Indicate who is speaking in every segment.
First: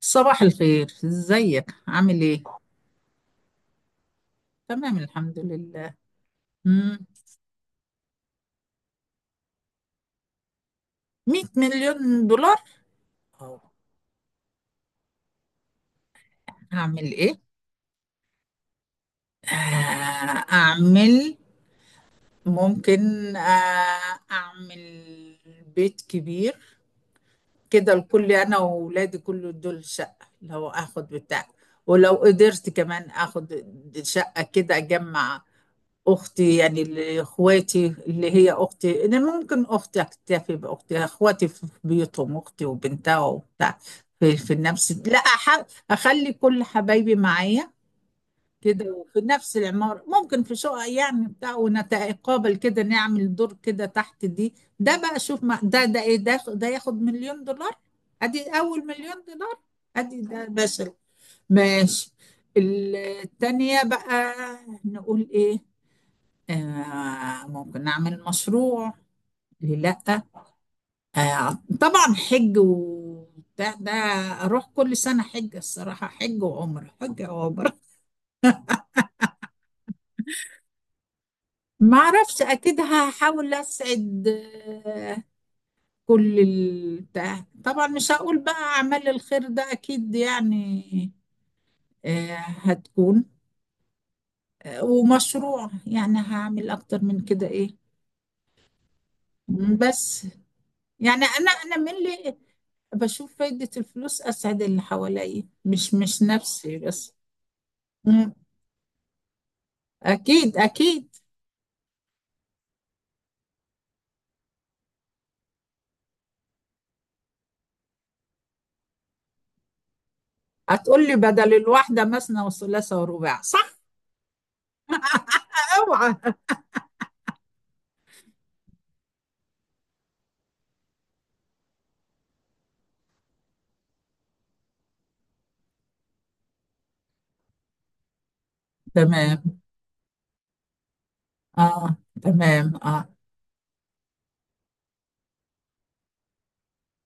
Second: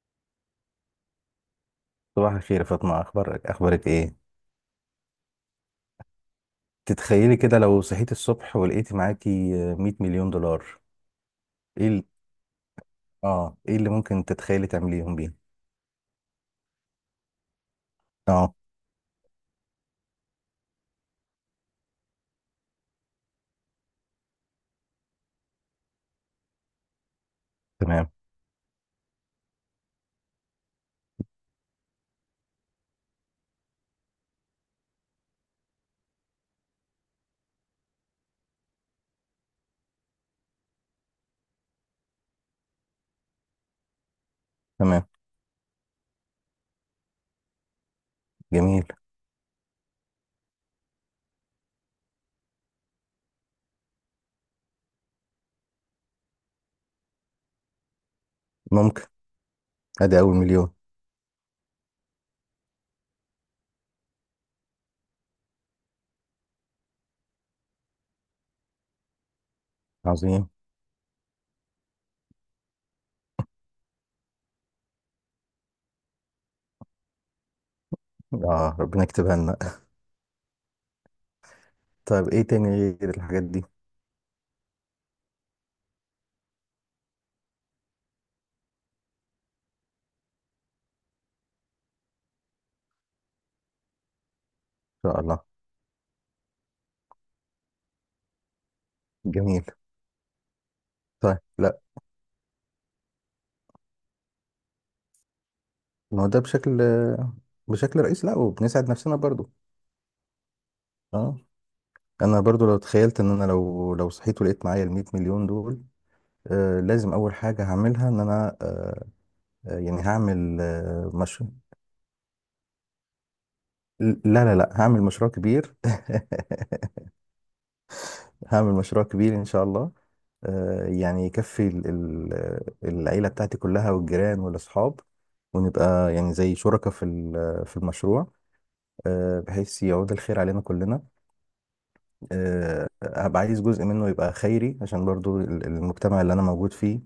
Speaker 1: صباح الخير، ازيك عامل
Speaker 2: صباح
Speaker 1: ايه؟
Speaker 2: الخير يا فاطمة، أخبارك إيه؟
Speaker 1: تمام، الحمد لله. مم.
Speaker 2: تتخيلي كده لو صحيتي الصبح ولقيتي معاكي 100 مليون دولار.
Speaker 1: 100
Speaker 2: إيه ال...
Speaker 1: مليون دولار؟
Speaker 2: آه
Speaker 1: أو
Speaker 2: إيه اللي ممكن تتخيلي تعمليهم بيه؟
Speaker 1: اعمل ايه؟
Speaker 2: آه.
Speaker 1: آه، اعمل ممكن آه، اعمل بيت كبير، كده
Speaker 2: تمام.
Speaker 1: الكل انا واولادي كل دول شقة لو اخد بتاع، ولو قدرت كمان اخد شقة كده اجمع. إخواتي اللي هي أختي، أنا ممكن أختي أكتفي بأختي، إخواتي في بيوتهم، أختي وبنتها وبتاع في نفس،
Speaker 2: تمام.
Speaker 1: لا أح... أخلي كل حبايبي معايا
Speaker 2: جميل.
Speaker 1: كده، وفي نفس العمارة ممكن في شقة يعني بتاع، ونتقابل كده نعمل دور كده تحت دي. ده بقى شوف ما... ده إيه، ده ياخد مليون دولار. أدي أول
Speaker 2: ممكن.
Speaker 1: مليون دولار. أدي
Speaker 2: أدي أول
Speaker 1: ده
Speaker 2: مليون.
Speaker 1: ماشي. ماشي. التانية بقى نقول إيه؟ آه ممكن نعمل مشروع، ليه لأ.
Speaker 2: عظيم.
Speaker 1: آه طبعا حج وبتاع ده، أروح كل سنة حج الصراحة، حج وعمرة حج وعمرة.
Speaker 2: آه، ربنا يكتبها لنا.
Speaker 1: ما
Speaker 2: طيب،
Speaker 1: أعرفش،
Speaker 2: إيه تاني
Speaker 1: أكيد
Speaker 2: غير الحاجات
Speaker 1: هحاول
Speaker 2: دي؟ إن
Speaker 1: أسعد. آه كل البتاع طبعا مش هقول بقى أعمال الخير ده أكيد يعني. آه هتكون. آه
Speaker 2: شاء الله.
Speaker 1: ومشروع يعني هعمل أكتر من كده إيه.
Speaker 2: جميل.
Speaker 1: بس يعني
Speaker 2: طيب،
Speaker 1: انا
Speaker 2: لا.
Speaker 1: من اللي بشوف فايدة الفلوس، اسعد اللي حواليا مش
Speaker 2: ما
Speaker 1: مش
Speaker 2: هو ده بشكل
Speaker 1: نفسي بس.
Speaker 2: بشكل رئيسي،
Speaker 1: مم.
Speaker 2: لا، وبنسعد نفسنا برضو.
Speaker 1: اكيد اكيد.
Speaker 2: آه. أنا برضو لو تخيلت إن أنا لو صحيت ولقيت معايا ال 100 مليون دول. آه، لازم اول حاجه هعملها ان انا آه، آه، يعني هعمل
Speaker 1: هتقول
Speaker 2: آه،
Speaker 1: لي
Speaker 2: مش
Speaker 1: بدل الواحدة مثنى وثلاثة ورباع، صح؟
Speaker 2: لا لا لا، هعمل مشروع كبير.
Speaker 1: اوعى.
Speaker 2: هعمل مشروع كبير ان شاء الله. يعني يكفي العيله بتاعتي كلها والجيران والاصحاب، ونبقى يعني زي شركاء في المشروع.
Speaker 1: تمام
Speaker 2: بحيث يعود الخير علينا كلنا.
Speaker 1: اه. تمام اه.
Speaker 2: هبقى عايز جزء منه يبقى خيري، عشان برضو المجتمع اللي انا موجود فيه،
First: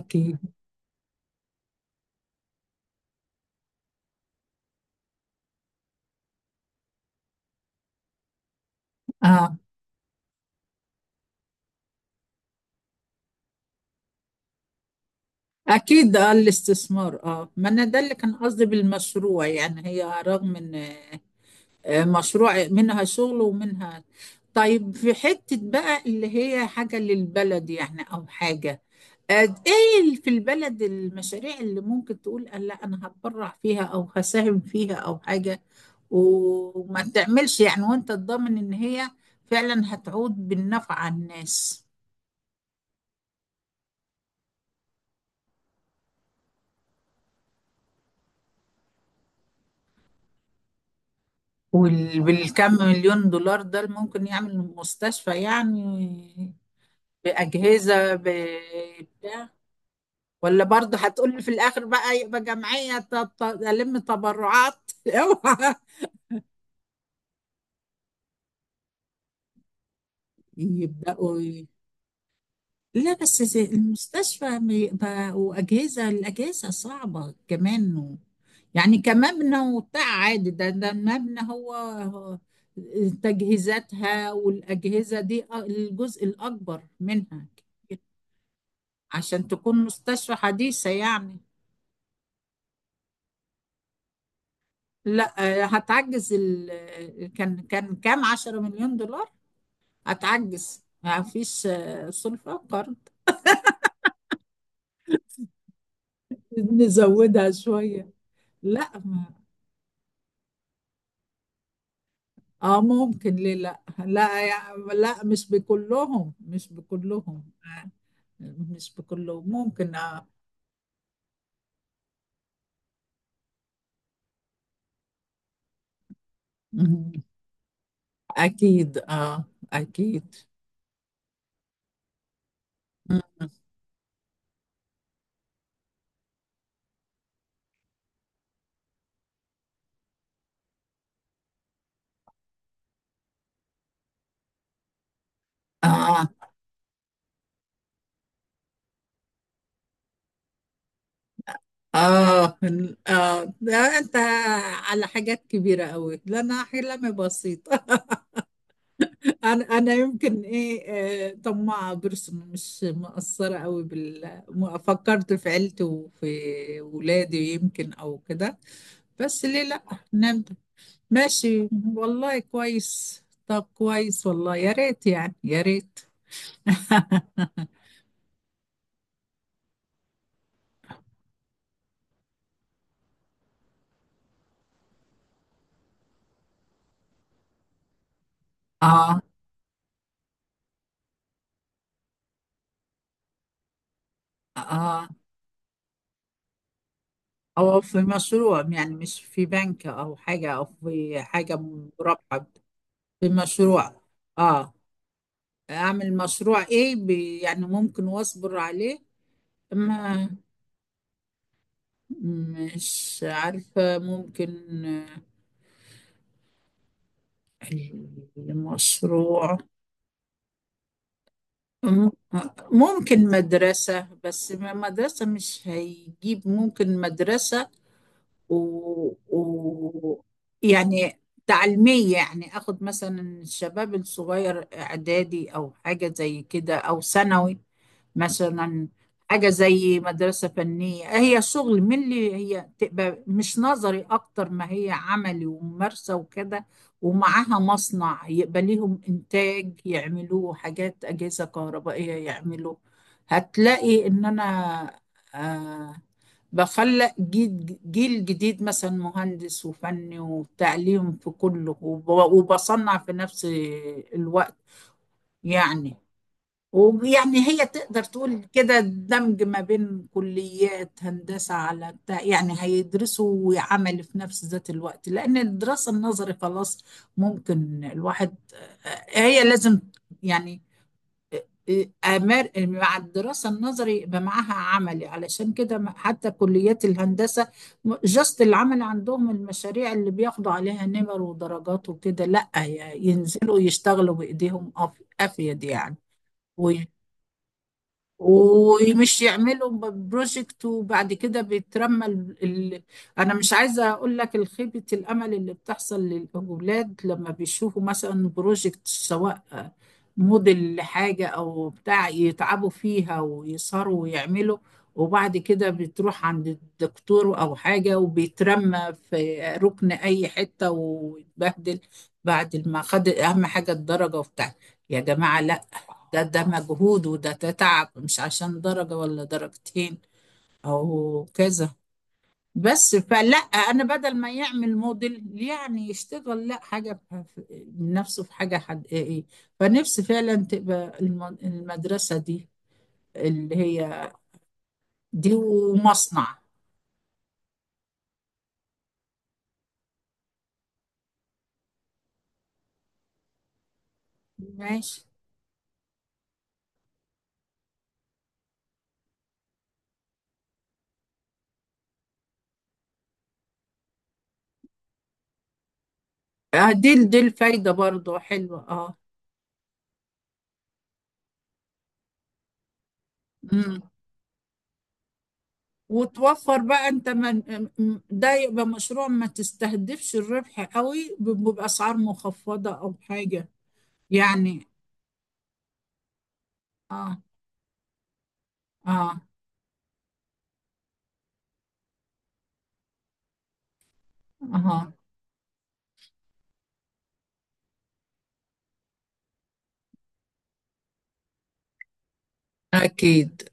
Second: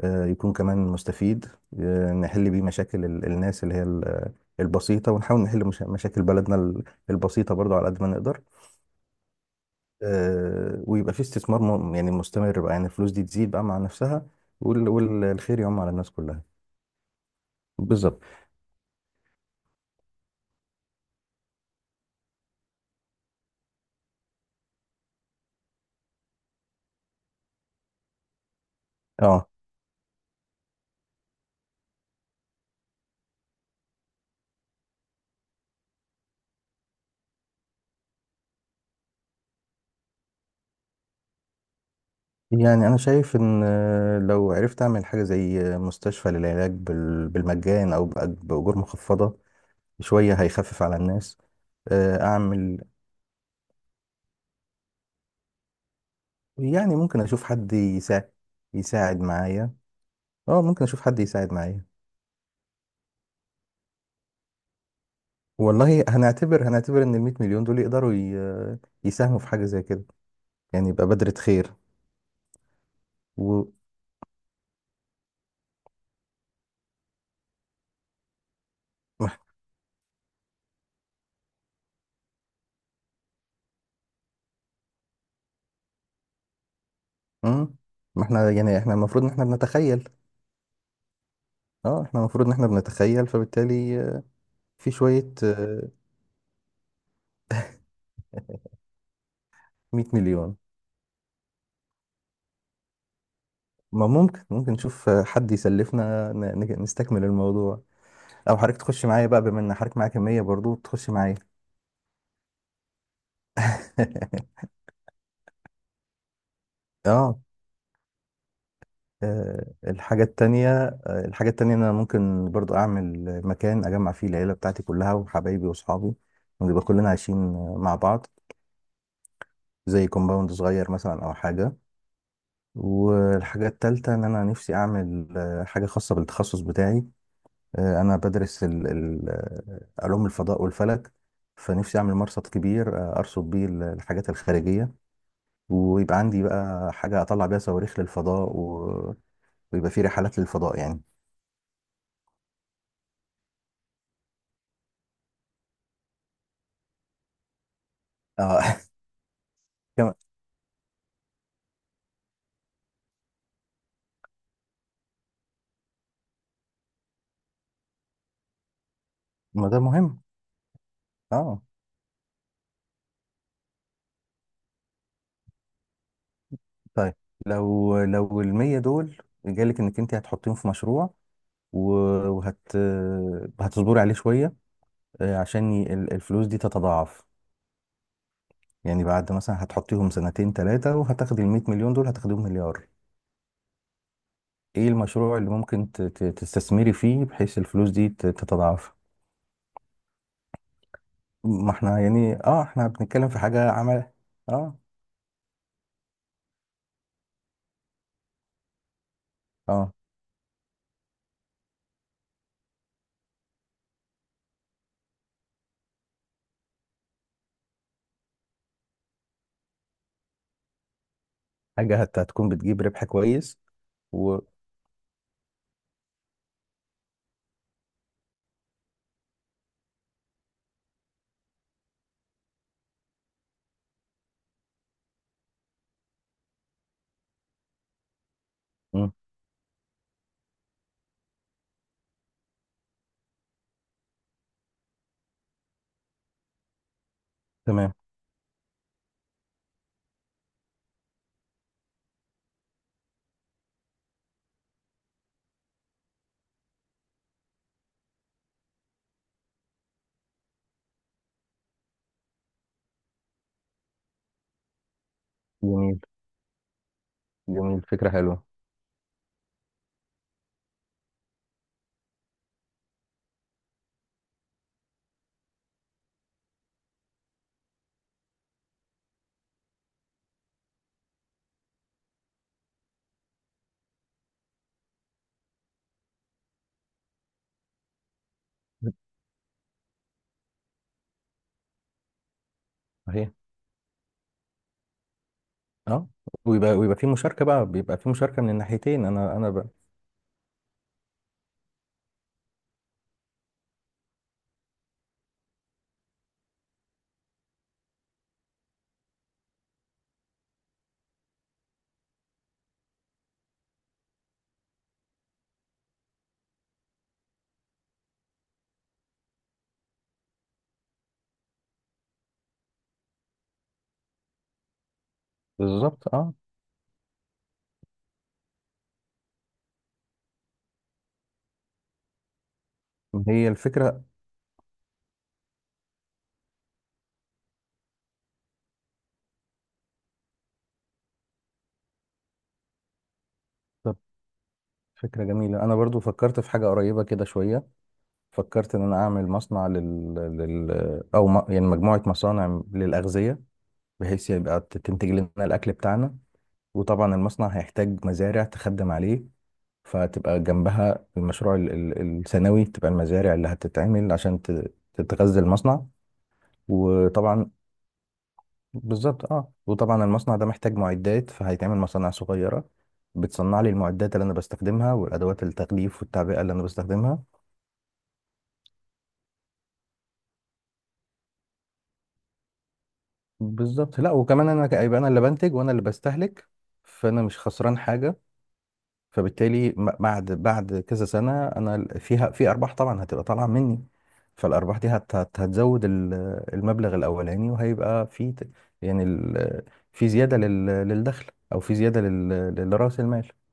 Speaker 2: يكون كمان مستفيد. نحل بيه مشاكل الناس البسيطة، ونحاول نحل مشاكل بلدنا البسيطة برضو على قد ما نقدر.
Speaker 1: اه.
Speaker 2: ويبقى في استثمار يعني مستمر بقى، يعني الفلوس دي تزيد بقى مع نفسها، والخير يعم على الناس
Speaker 1: اكيد اه
Speaker 2: كلها.
Speaker 1: الاستثمار، اه ما انا ده اللي
Speaker 2: بالظبط،
Speaker 1: كان قصدي بالمشروع، يعني هي رغم ان آه، مشروع منها شغل ومنها. طيب في حتة بقى اللي هي حاجة للبلد يعني أو حاجة. آه،
Speaker 2: اه.
Speaker 1: إيه في البلد المشاريع اللي ممكن تقول آه، لا أنا هتبرع فيها أو هساهم فيها أو حاجة، وما تعملش يعني وأنت تضمن إن هي فعلا هتعود بالنفع على الناس.
Speaker 2: يعني انا شايف ان، لو عرفت اعمل حاجة زي، مستشفى للعلاج بالمجان او بأجور مخفضة شوية، هيخفف على الناس.
Speaker 1: وبالكم
Speaker 2: اعمل،
Speaker 1: مليون دولار ده اللي ممكن يعمل مستشفى يعني؟
Speaker 2: يعني ممكن اشوف حد
Speaker 1: بأجهزة
Speaker 2: يساعد، يساعد
Speaker 1: بتاع.
Speaker 2: معايا. اه،
Speaker 1: ولا
Speaker 2: ممكن
Speaker 1: برضه
Speaker 2: اشوف حد
Speaker 1: هتقول لي في
Speaker 2: يساعد
Speaker 1: الاخر
Speaker 2: معايا.
Speaker 1: بقى يبقى جمعيه ت- ت- الم تبرعات اوعى.
Speaker 2: والله هنعتبر ان ال 100 مليون دول يقدروا يساهموا في حاجه زي كده. يعني يبقى بذرة
Speaker 1: يبداوا ي-
Speaker 2: خير.
Speaker 1: لا بس زي
Speaker 2: و،
Speaker 1: المستشفى بيبقى واجهزه، الاجهزه صعبه كمان، يعني كمبنى وبتاع عادي، ده ده المبنى هو هو تجهيزاتها والاجهزه دي الجزء الاكبر منها
Speaker 2: مم.
Speaker 1: كتير
Speaker 2: ما احنا يعني احنا المفروض ان احنا
Speaker 1: عشان تكون
Speaker 2: بنتخيل.
Speaker 1: مستشفى حديثه يعني.
Speaker 2: اه احنا المفروض ان احنا بنتخيل، فبالتالي في شويه،
Speaker 1: لا آه، كان كام 10 مليون دولار؟
Speaker 2: 100 مليون.
Speaker 1: هتعجز، ما فيش آه، سلفة قرض؟
Speaker 2: ما ممكن، نشوف حد يسلفنا نستكمل
Speaker 1: نزودها
Speaker 2: الموضوع،
Speaker 1: شوية.
Speaker 2: او حضرتك
Speaker 1: لا
Speaker 2: تخش
Speaker 1: ما.
Speaker 2: معايا بقى، بما ان حضرتك معايا كميه برضو، تخش معايا.
Speaker 1: اه ممكن، ليه لا. لا مش بكلهم، مش
Speaker 2: اه.
Speaker 1: بكلهم آه، مش بكلهم،
Speaker 2: آه،
Speaker 1: ممكن
Speaker 2: الحاجة
Speaker 1: اه.
Speaker 2: التانية الحاجة التانية، إن أنا ممكن برضو أعمل مكان أجمع فيه العيلة بتاعتي كلها وحبايبي وأصحابي، ونبقى كلنا
Speaker 1: مم.
Speaker 2: عايشين، مع بعض،
Speaker 1: اكيد اه.
Speaker 2: زي
Speaker 1: اكيد.
Speaker 2: كومباوند صغير مثلا أو حاجة.
Speaker 1: مم.
Speaker 2: والحاجة التالتة، إن أنا نفسي أعمل، حاجة خاصة بالتخصص بتاعي. أنا بدرس علوم الفضاء والفلك. فنفسي أعمل مرصد كبير، أرصد بيه الحاجات الخارجية، ويبقى
Speaker 1: اه.
Speaker 2: عندي بقى حاجة أطلع بيها صواريخ للفضاء و... ويبقى في رحلات للفضاء يعني.
Speaker 1: اه اه ده انت على حاجات كبيرة قوي، ده انا حلمي بسيط.
Speaker 2: اه.
Speaker 1: انا يمكن ايه، آه، طماعه برسم مش مقصره قوي بال ما فكرت في عيلتي وفي ولادي، يمكن او كده. بس ليه
Speaker 2: ما ده
Speaker 1: لا،
Speaker 2: مهم.
Speaker 1: نبدا،
Speaker 2: اه.
Speaker 1: ماشي. والله كويس، طب كويس والله، يا ريت يعني يا ريت.
Speaker 2: طيب، لو المية دول جالك انك انت هتحطيهم في مشروع، و- وهت هتصبري عليه شوية، عشان الفلوس دي تتضاعف. يعني
Speaker 1: اه.
Speaker 2: بعد مثلا هتحطيهم سنتين ثلاثة وهتاخدي ال 100 مليون دول هتاخديهم مليار. ايه
Speaker 1: اه.
Speaker 2: المشروع اللي ممكن تستثمري فيه بحيث
Speaker 1: او
Speaker 2: الفلوس
Speaker 1: في
Speaker 2: دي
Speaker 1: مشروع
Speaker 2: تتضاعف.
Speaker 1: يعني، مش في بنك او حاجه او في حاجه
Speaker 2: ما احنا يعني
Speaker 1: مربحه.
Speaker 2: اه احنا بنتكلم
Speaker 1: في
Speaker 2: في حاجة
Speaker 1: مشروع.
Speaker 2: عمل.
Speaker 1: اه.
Speaker 2: اه
Speaker 1: اعمل مشروع ايه بي يعني ممكن واصبر عليه.
Speaker 2: اه،
Speaker 1: ما مش عارفة، ممكن آه، المشروع
Speaker 2: حاجة
Speaker 1: م-
Speaker 2: هتكون بتجيب ربح
Speaker 1: ممكن
Speaker 2: كويس.
Speaker 1: مدرسة،
Speaker 2: و،
Speaker 1: بس مدرسة مش هيجيب، ممكن مدرسة و... و... يعني تعليمية يعني، أخد مثلا الشباب الصغير إعدادي أو حاجة زي كده أو ثانوي مثلا،
Speaker 2: مم،
Speaker 1: حاجة زي مدرسة فنية هي شغل من اللي هي تبقى مش نظري أكتر، ما هي عملي وممارسة وكده، ومعاها
Speaker 2: تمام.
Speaker 1: مصنع يبقى ليهم إنتاج يعملوه، حاجات أجهزة كهربائية يعملوه. هتلاقي إن أنا آه بخلق جيل جديد مثلا، مهندس وفني وتعليم في كله وبصنع في نفس الوقت يعني.
Speaker 2: جميل.
Speaker 1: ويعني هي
Speaker 2: جميل،
Speaker 1: تقدر
Speaker 2: فكرة
Speaker 1: تقول
Speaker 2: حلوة.
Speaker 1: كده دمج ما بين كليات هندسة على بتاع، يعني هيدرسوا وعمل في نفس ذات الوقت، لأن الدراسة النظري خلاص. ممكن الواحد، هي لازم يعني أمر مع الدراسة النظري يبقى معاها عملي، علشان كده حتى كليات الهندسة جاست العمل عندهم المشاريع اللي بياخدوا عليها نمر ودرجات وكده، لأ
Speaker 2: صحيح،
Speaker 1: ينزلوا يشتغلوا بإيديهم أفيد يعني.
Speaker 2: اه. ويبقى في مشاركه بقى، بيبقى في مشاركه من الناحيتين،
Speaker 1: ومش يعملوا بروجكت وبعد كده بيترمى انا مش عايزه اقول لك الخيبه الامل اللي بتحصل للاولاد لما بيشوفوا مثلا بروجكت، سواء موديل لحاجه او بتاع، يتعبوا فيها ويسهروا ويعملوا، وبعد كده بتروح عند الدكتور او حاجه وبيترمى في ركن اي حته ويتبهدل بعد ما خد اهم حاجه الدرجه وبتاع. يا جماعه لا،
Speaker 2: بالظبط
Speaker 1: ده
Speaker 2: اه.
Speaker 1: ده مجهود وده تعب، مش عشان درجة ولا درجتين أو كذا. بس فلا
Speaker 2: هي
Speaker 1: أنا
Speaker 2: الفكره.
Speaker 1: بدل ما يعمل موديل يعني يشتغل لا حاجة من نفسه في حاجة حقيقية. فنفسي فعلا تبقى المدرسة دي اللي
Speaker 2: طب
Speaker 1: هي
Speaker 2: فكره
Speaker 1: دي
Speaker 2: جميله، انا برضو
Speaker 1: ومصنع.
Speaker 2: فكرت في حاجه قريبه كده شويه. فكرت ان انا اعمل مصنع يعني مجموعه مصانع للاغذيه، بحيث يبقى
Speaker 1: ماشي.
Speaker 2: تنتج لنا الاكل بتاعنا. وطبعا المصنع هيحتاج مزارع تخدم عليه، فتبقى جنبها المشروع الثانوي، تبقى المزارع اللي هتتعمل عشان تتغذى المصنع.
Speaker 1: آه، دي
Speaker 2: وطبعا،
Speaker 1: الفايدة برضو حلوة اه.
Speaker 2: بالظبط اه، وطبعا المصنع ده محتاج معدات، فهيتعمل مصانع صغيرة بتصنع لي
Speaker 1: أمم.
Speaker 2: المعدات اللي انا بستخدمها، والادوات التغليف والتعبئة اللي
Speaker 1: وتوفر
Speaker 2: انا
Speaker 1: بقى انت
Speaker 2: بستخدمها.
Speaker 1: من ده يبقى مشروع ما تستهدفش الربح قوي بأسعار مخفضة او حاجة
Speaker 2: بالظبط، لا وكمان
Speaker 1: يعني.
Speaker 2: هيبقى انا اللي بنتج وانا اللي بستهلك،
Speaker 1: اه.
Speaker 2: فانا مش خسران حاجة.
Speaker 1: اه.
Speaker 2: فبالتالي بعد كذا سنة، انا فيها في ارباح طبعا هتبقى طالعة مني. فالارباح دي
Speaker 1: اه.
Speaker 2: هتزود المبلغ الاولاني، وهيبقى في يعني في زيادة للدخل، او في زيادة لرأس المال.
Speaker 1: اكيد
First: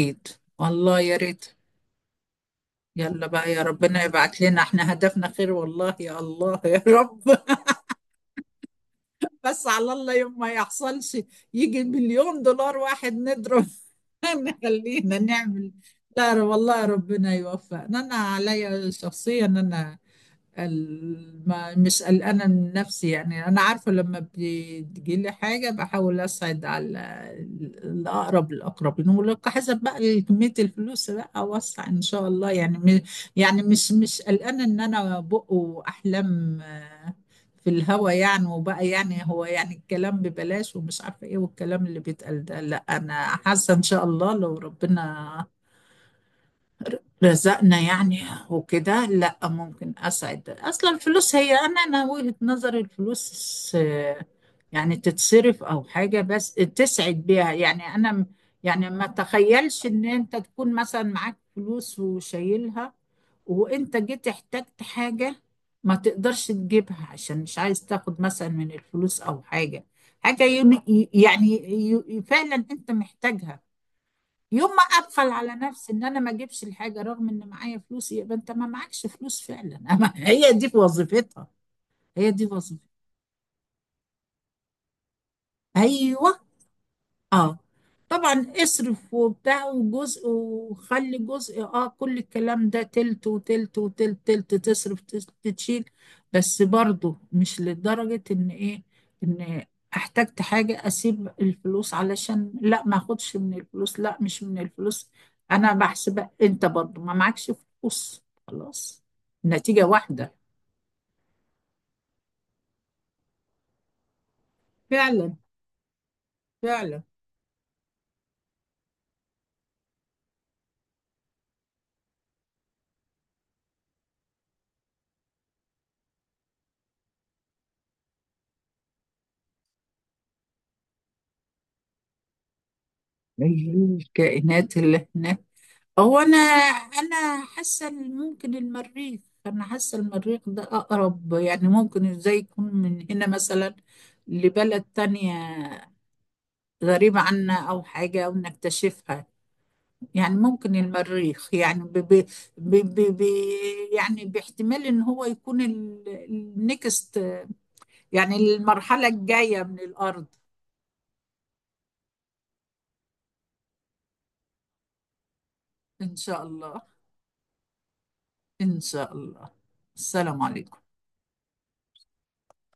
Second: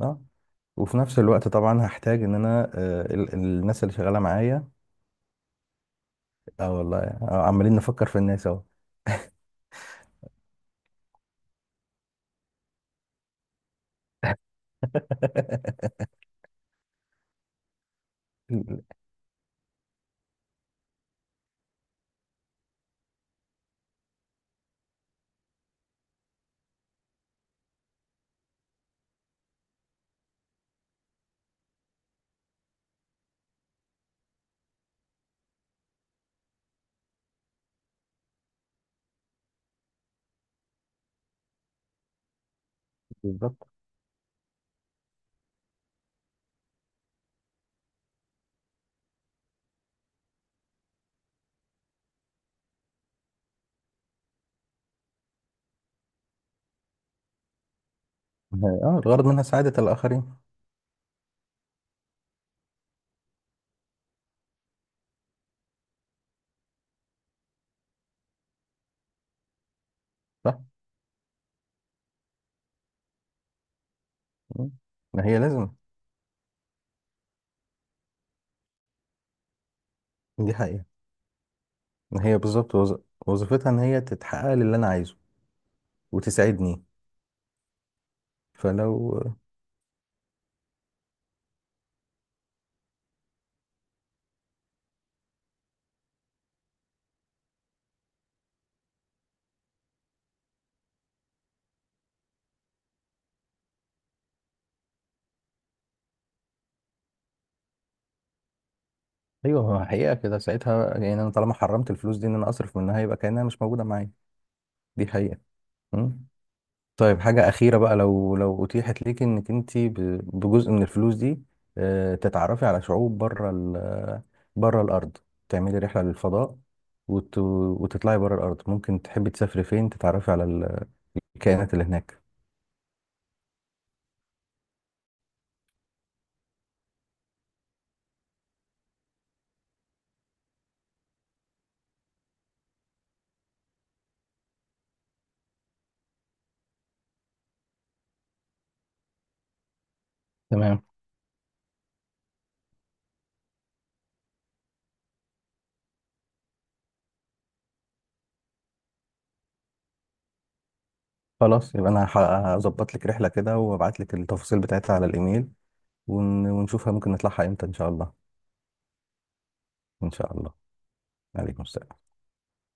Speaker 2: اه. وفي
Speaker 1: والله يا
Speaker 2: نفس
Speaker 1: ريت.
Speaker 2: الوقت طبعا هحتاج ان انا،
Speaker 1: يلا بقى يا
Speaker 2: الناس اللي
Speaker 1: ربنا
Speaker 2: شغاله
Speaker 1: يبعت لنا،
Speaker 2: معايا.
Speaker 1: احنا هدفنا خير، والله يا الله
Speaker 2: اه
Speaker 1: يا
Speaker 2: والله،
Speaker 1: رب
Speaker 2: عمالين نفكر في الناس اهو.
Speaker 1: بس على الله يوم ما يحصلش يجي مليون دولار واحد نضرب نخلينا نعمل. لا والله ربنا يوفقنا. انا عليا شخصيا انا ما مش قلقانة من نفسي يعني، أنا عارفة لما بتجيلي حاجة بحاول أسعد على الأقرب الأقربين، ولو حسب بقى كمية الفلوس بقى أوسع إن شاء الله يعني يعني مش قلقانة إن أنا بقوا أحلام آه، في الهوا يعني، وبقى يعني هو يعني الكلام ببلاش ومش عارفة إيه والكلام اللي بيتقال ده، لا أنا
Speaker 2: بالظبط
Speaker 1: حاسة إن شاء الله لو ربنا رزقنا يعني وكده، لا ممكن اسعد اصلا، الفلوس هي انا وجهة نظري الفلوس آه، يعني تتصرف او حاجة بس تسعد بيها يعني انا يعني
Speaker 2: اه.
Speaker 1: ما
Speaker 2: الغرض منها سعاده
Speaker 1: تخيلش ان انت
Speaker 2: الاخرين.
Speaker 1: تكون مثلا معاك فلوس وشايلها وانت جيت احتجت حاجة ما تقدرش تجيبها عشان مش عايز تاخد مثلا من الفلوس او حاجة، حاجة
Speaker 2: صح.
Speaker 1: ين- يعني فعلا انت محتاجها. يوم
Speaker 2: مم.
Speaker 1: ما
Speaker 2: ما
Speaker 1: اقفل
Speaker 2: هي
Speaker 1: على
Speaker 2: لازم،
Speaker 1: نفسي ان انا ما اجيبش الحاجه رغم ان معايا فلوس، يبقى انت ما معكش فلوس فعلا أما هي
Speaker 2: دي
Speaker 1: دي
Speaker 2: حقيقه.
Speaker 1: وظيفتها.
Speaker 2: ما
Speaker 1: هي
Speaker 2: هي
Speaker 1: دي
Speaker 2: بالظبط
Speaker 1: وظيفتها.
Speaker 2: وظيفتها ان هي تتحقق للي انا عايزه
Speaker 1: ايوه.
Speaker 2: وتساعدني.
Speaker 1: اه طبعا اصرف
Speaker 2: فلو،
Speaker 1: وبتاع وجزء وخلي جزء اه، كل الكلام ده تلت وتلت وتلت تلت، تصرف تشيل. بس برضو مش لدرجة ان ايه، ان احتجت حاجة اسيب الفلوس علشان لا ما اخدش من الفلوس، لا مش من الفلوس انا بحسب انت برضو ما معكش فلوس خلاص،
Speaker 2: ايوه
Speaker 1: نتيجة
Speaker 2: هو حقيقه
Speaker 1: واحدة.
Speaker 2: كده، ساعتها يعني انا طالما حرمت الفلوس دي ان انا اصرف منها يبقى كانها مش موجوده معايا. دي
Speaker 1: فعلا.
Speaker 2: حقيقه. مم.
Speaker 1: فعلا.
Speaker 2: طيب، حاجة أخيرة بقى. لو أتيحت ليك إنك أنت بجزء من الفلوس دي، تتعرفي على شعوب بره بره الأرض، تعملي رحلة للفضاء وتطلعي بره الأرض. ممكن تحبي تسافري فين، تتعرفي على الكائنات اللي هناك.
Speaker 1: الكائنات اللي هناك، هو انا حاسه إن ممكن المريخ، انا حاسه المريخ ده اقرب، يعني ممكن ازاي يكون من هنا مثلا لبلد تانية غريبة عنا أو حاجة أو نكتشفها، يعني ممكن
Speaker 2: تمام.
Speaker 1: المريخ يعني ب ب ب ب ب يعني باحتمال إن هو يكون النكست يعني المرحلة الجاية من الأرض.
Speaker 2: خلاص يبقى أنا هظبط لك رحلة كده وأبعت لك التفاصيل بتاعتها على الإيميل،
Speaker 1: إن شاء الله.
Speaker 2: ونشوفها ممكن نطلعها إمتى إن شاء الله.
Speaker 1: إن شاء الله.
Speaker 2: إن شاء
Speaker 1: السلام
Speaker 2: الله.
Speaker 1: عليكم.
Speaker 2: عليكم السلام.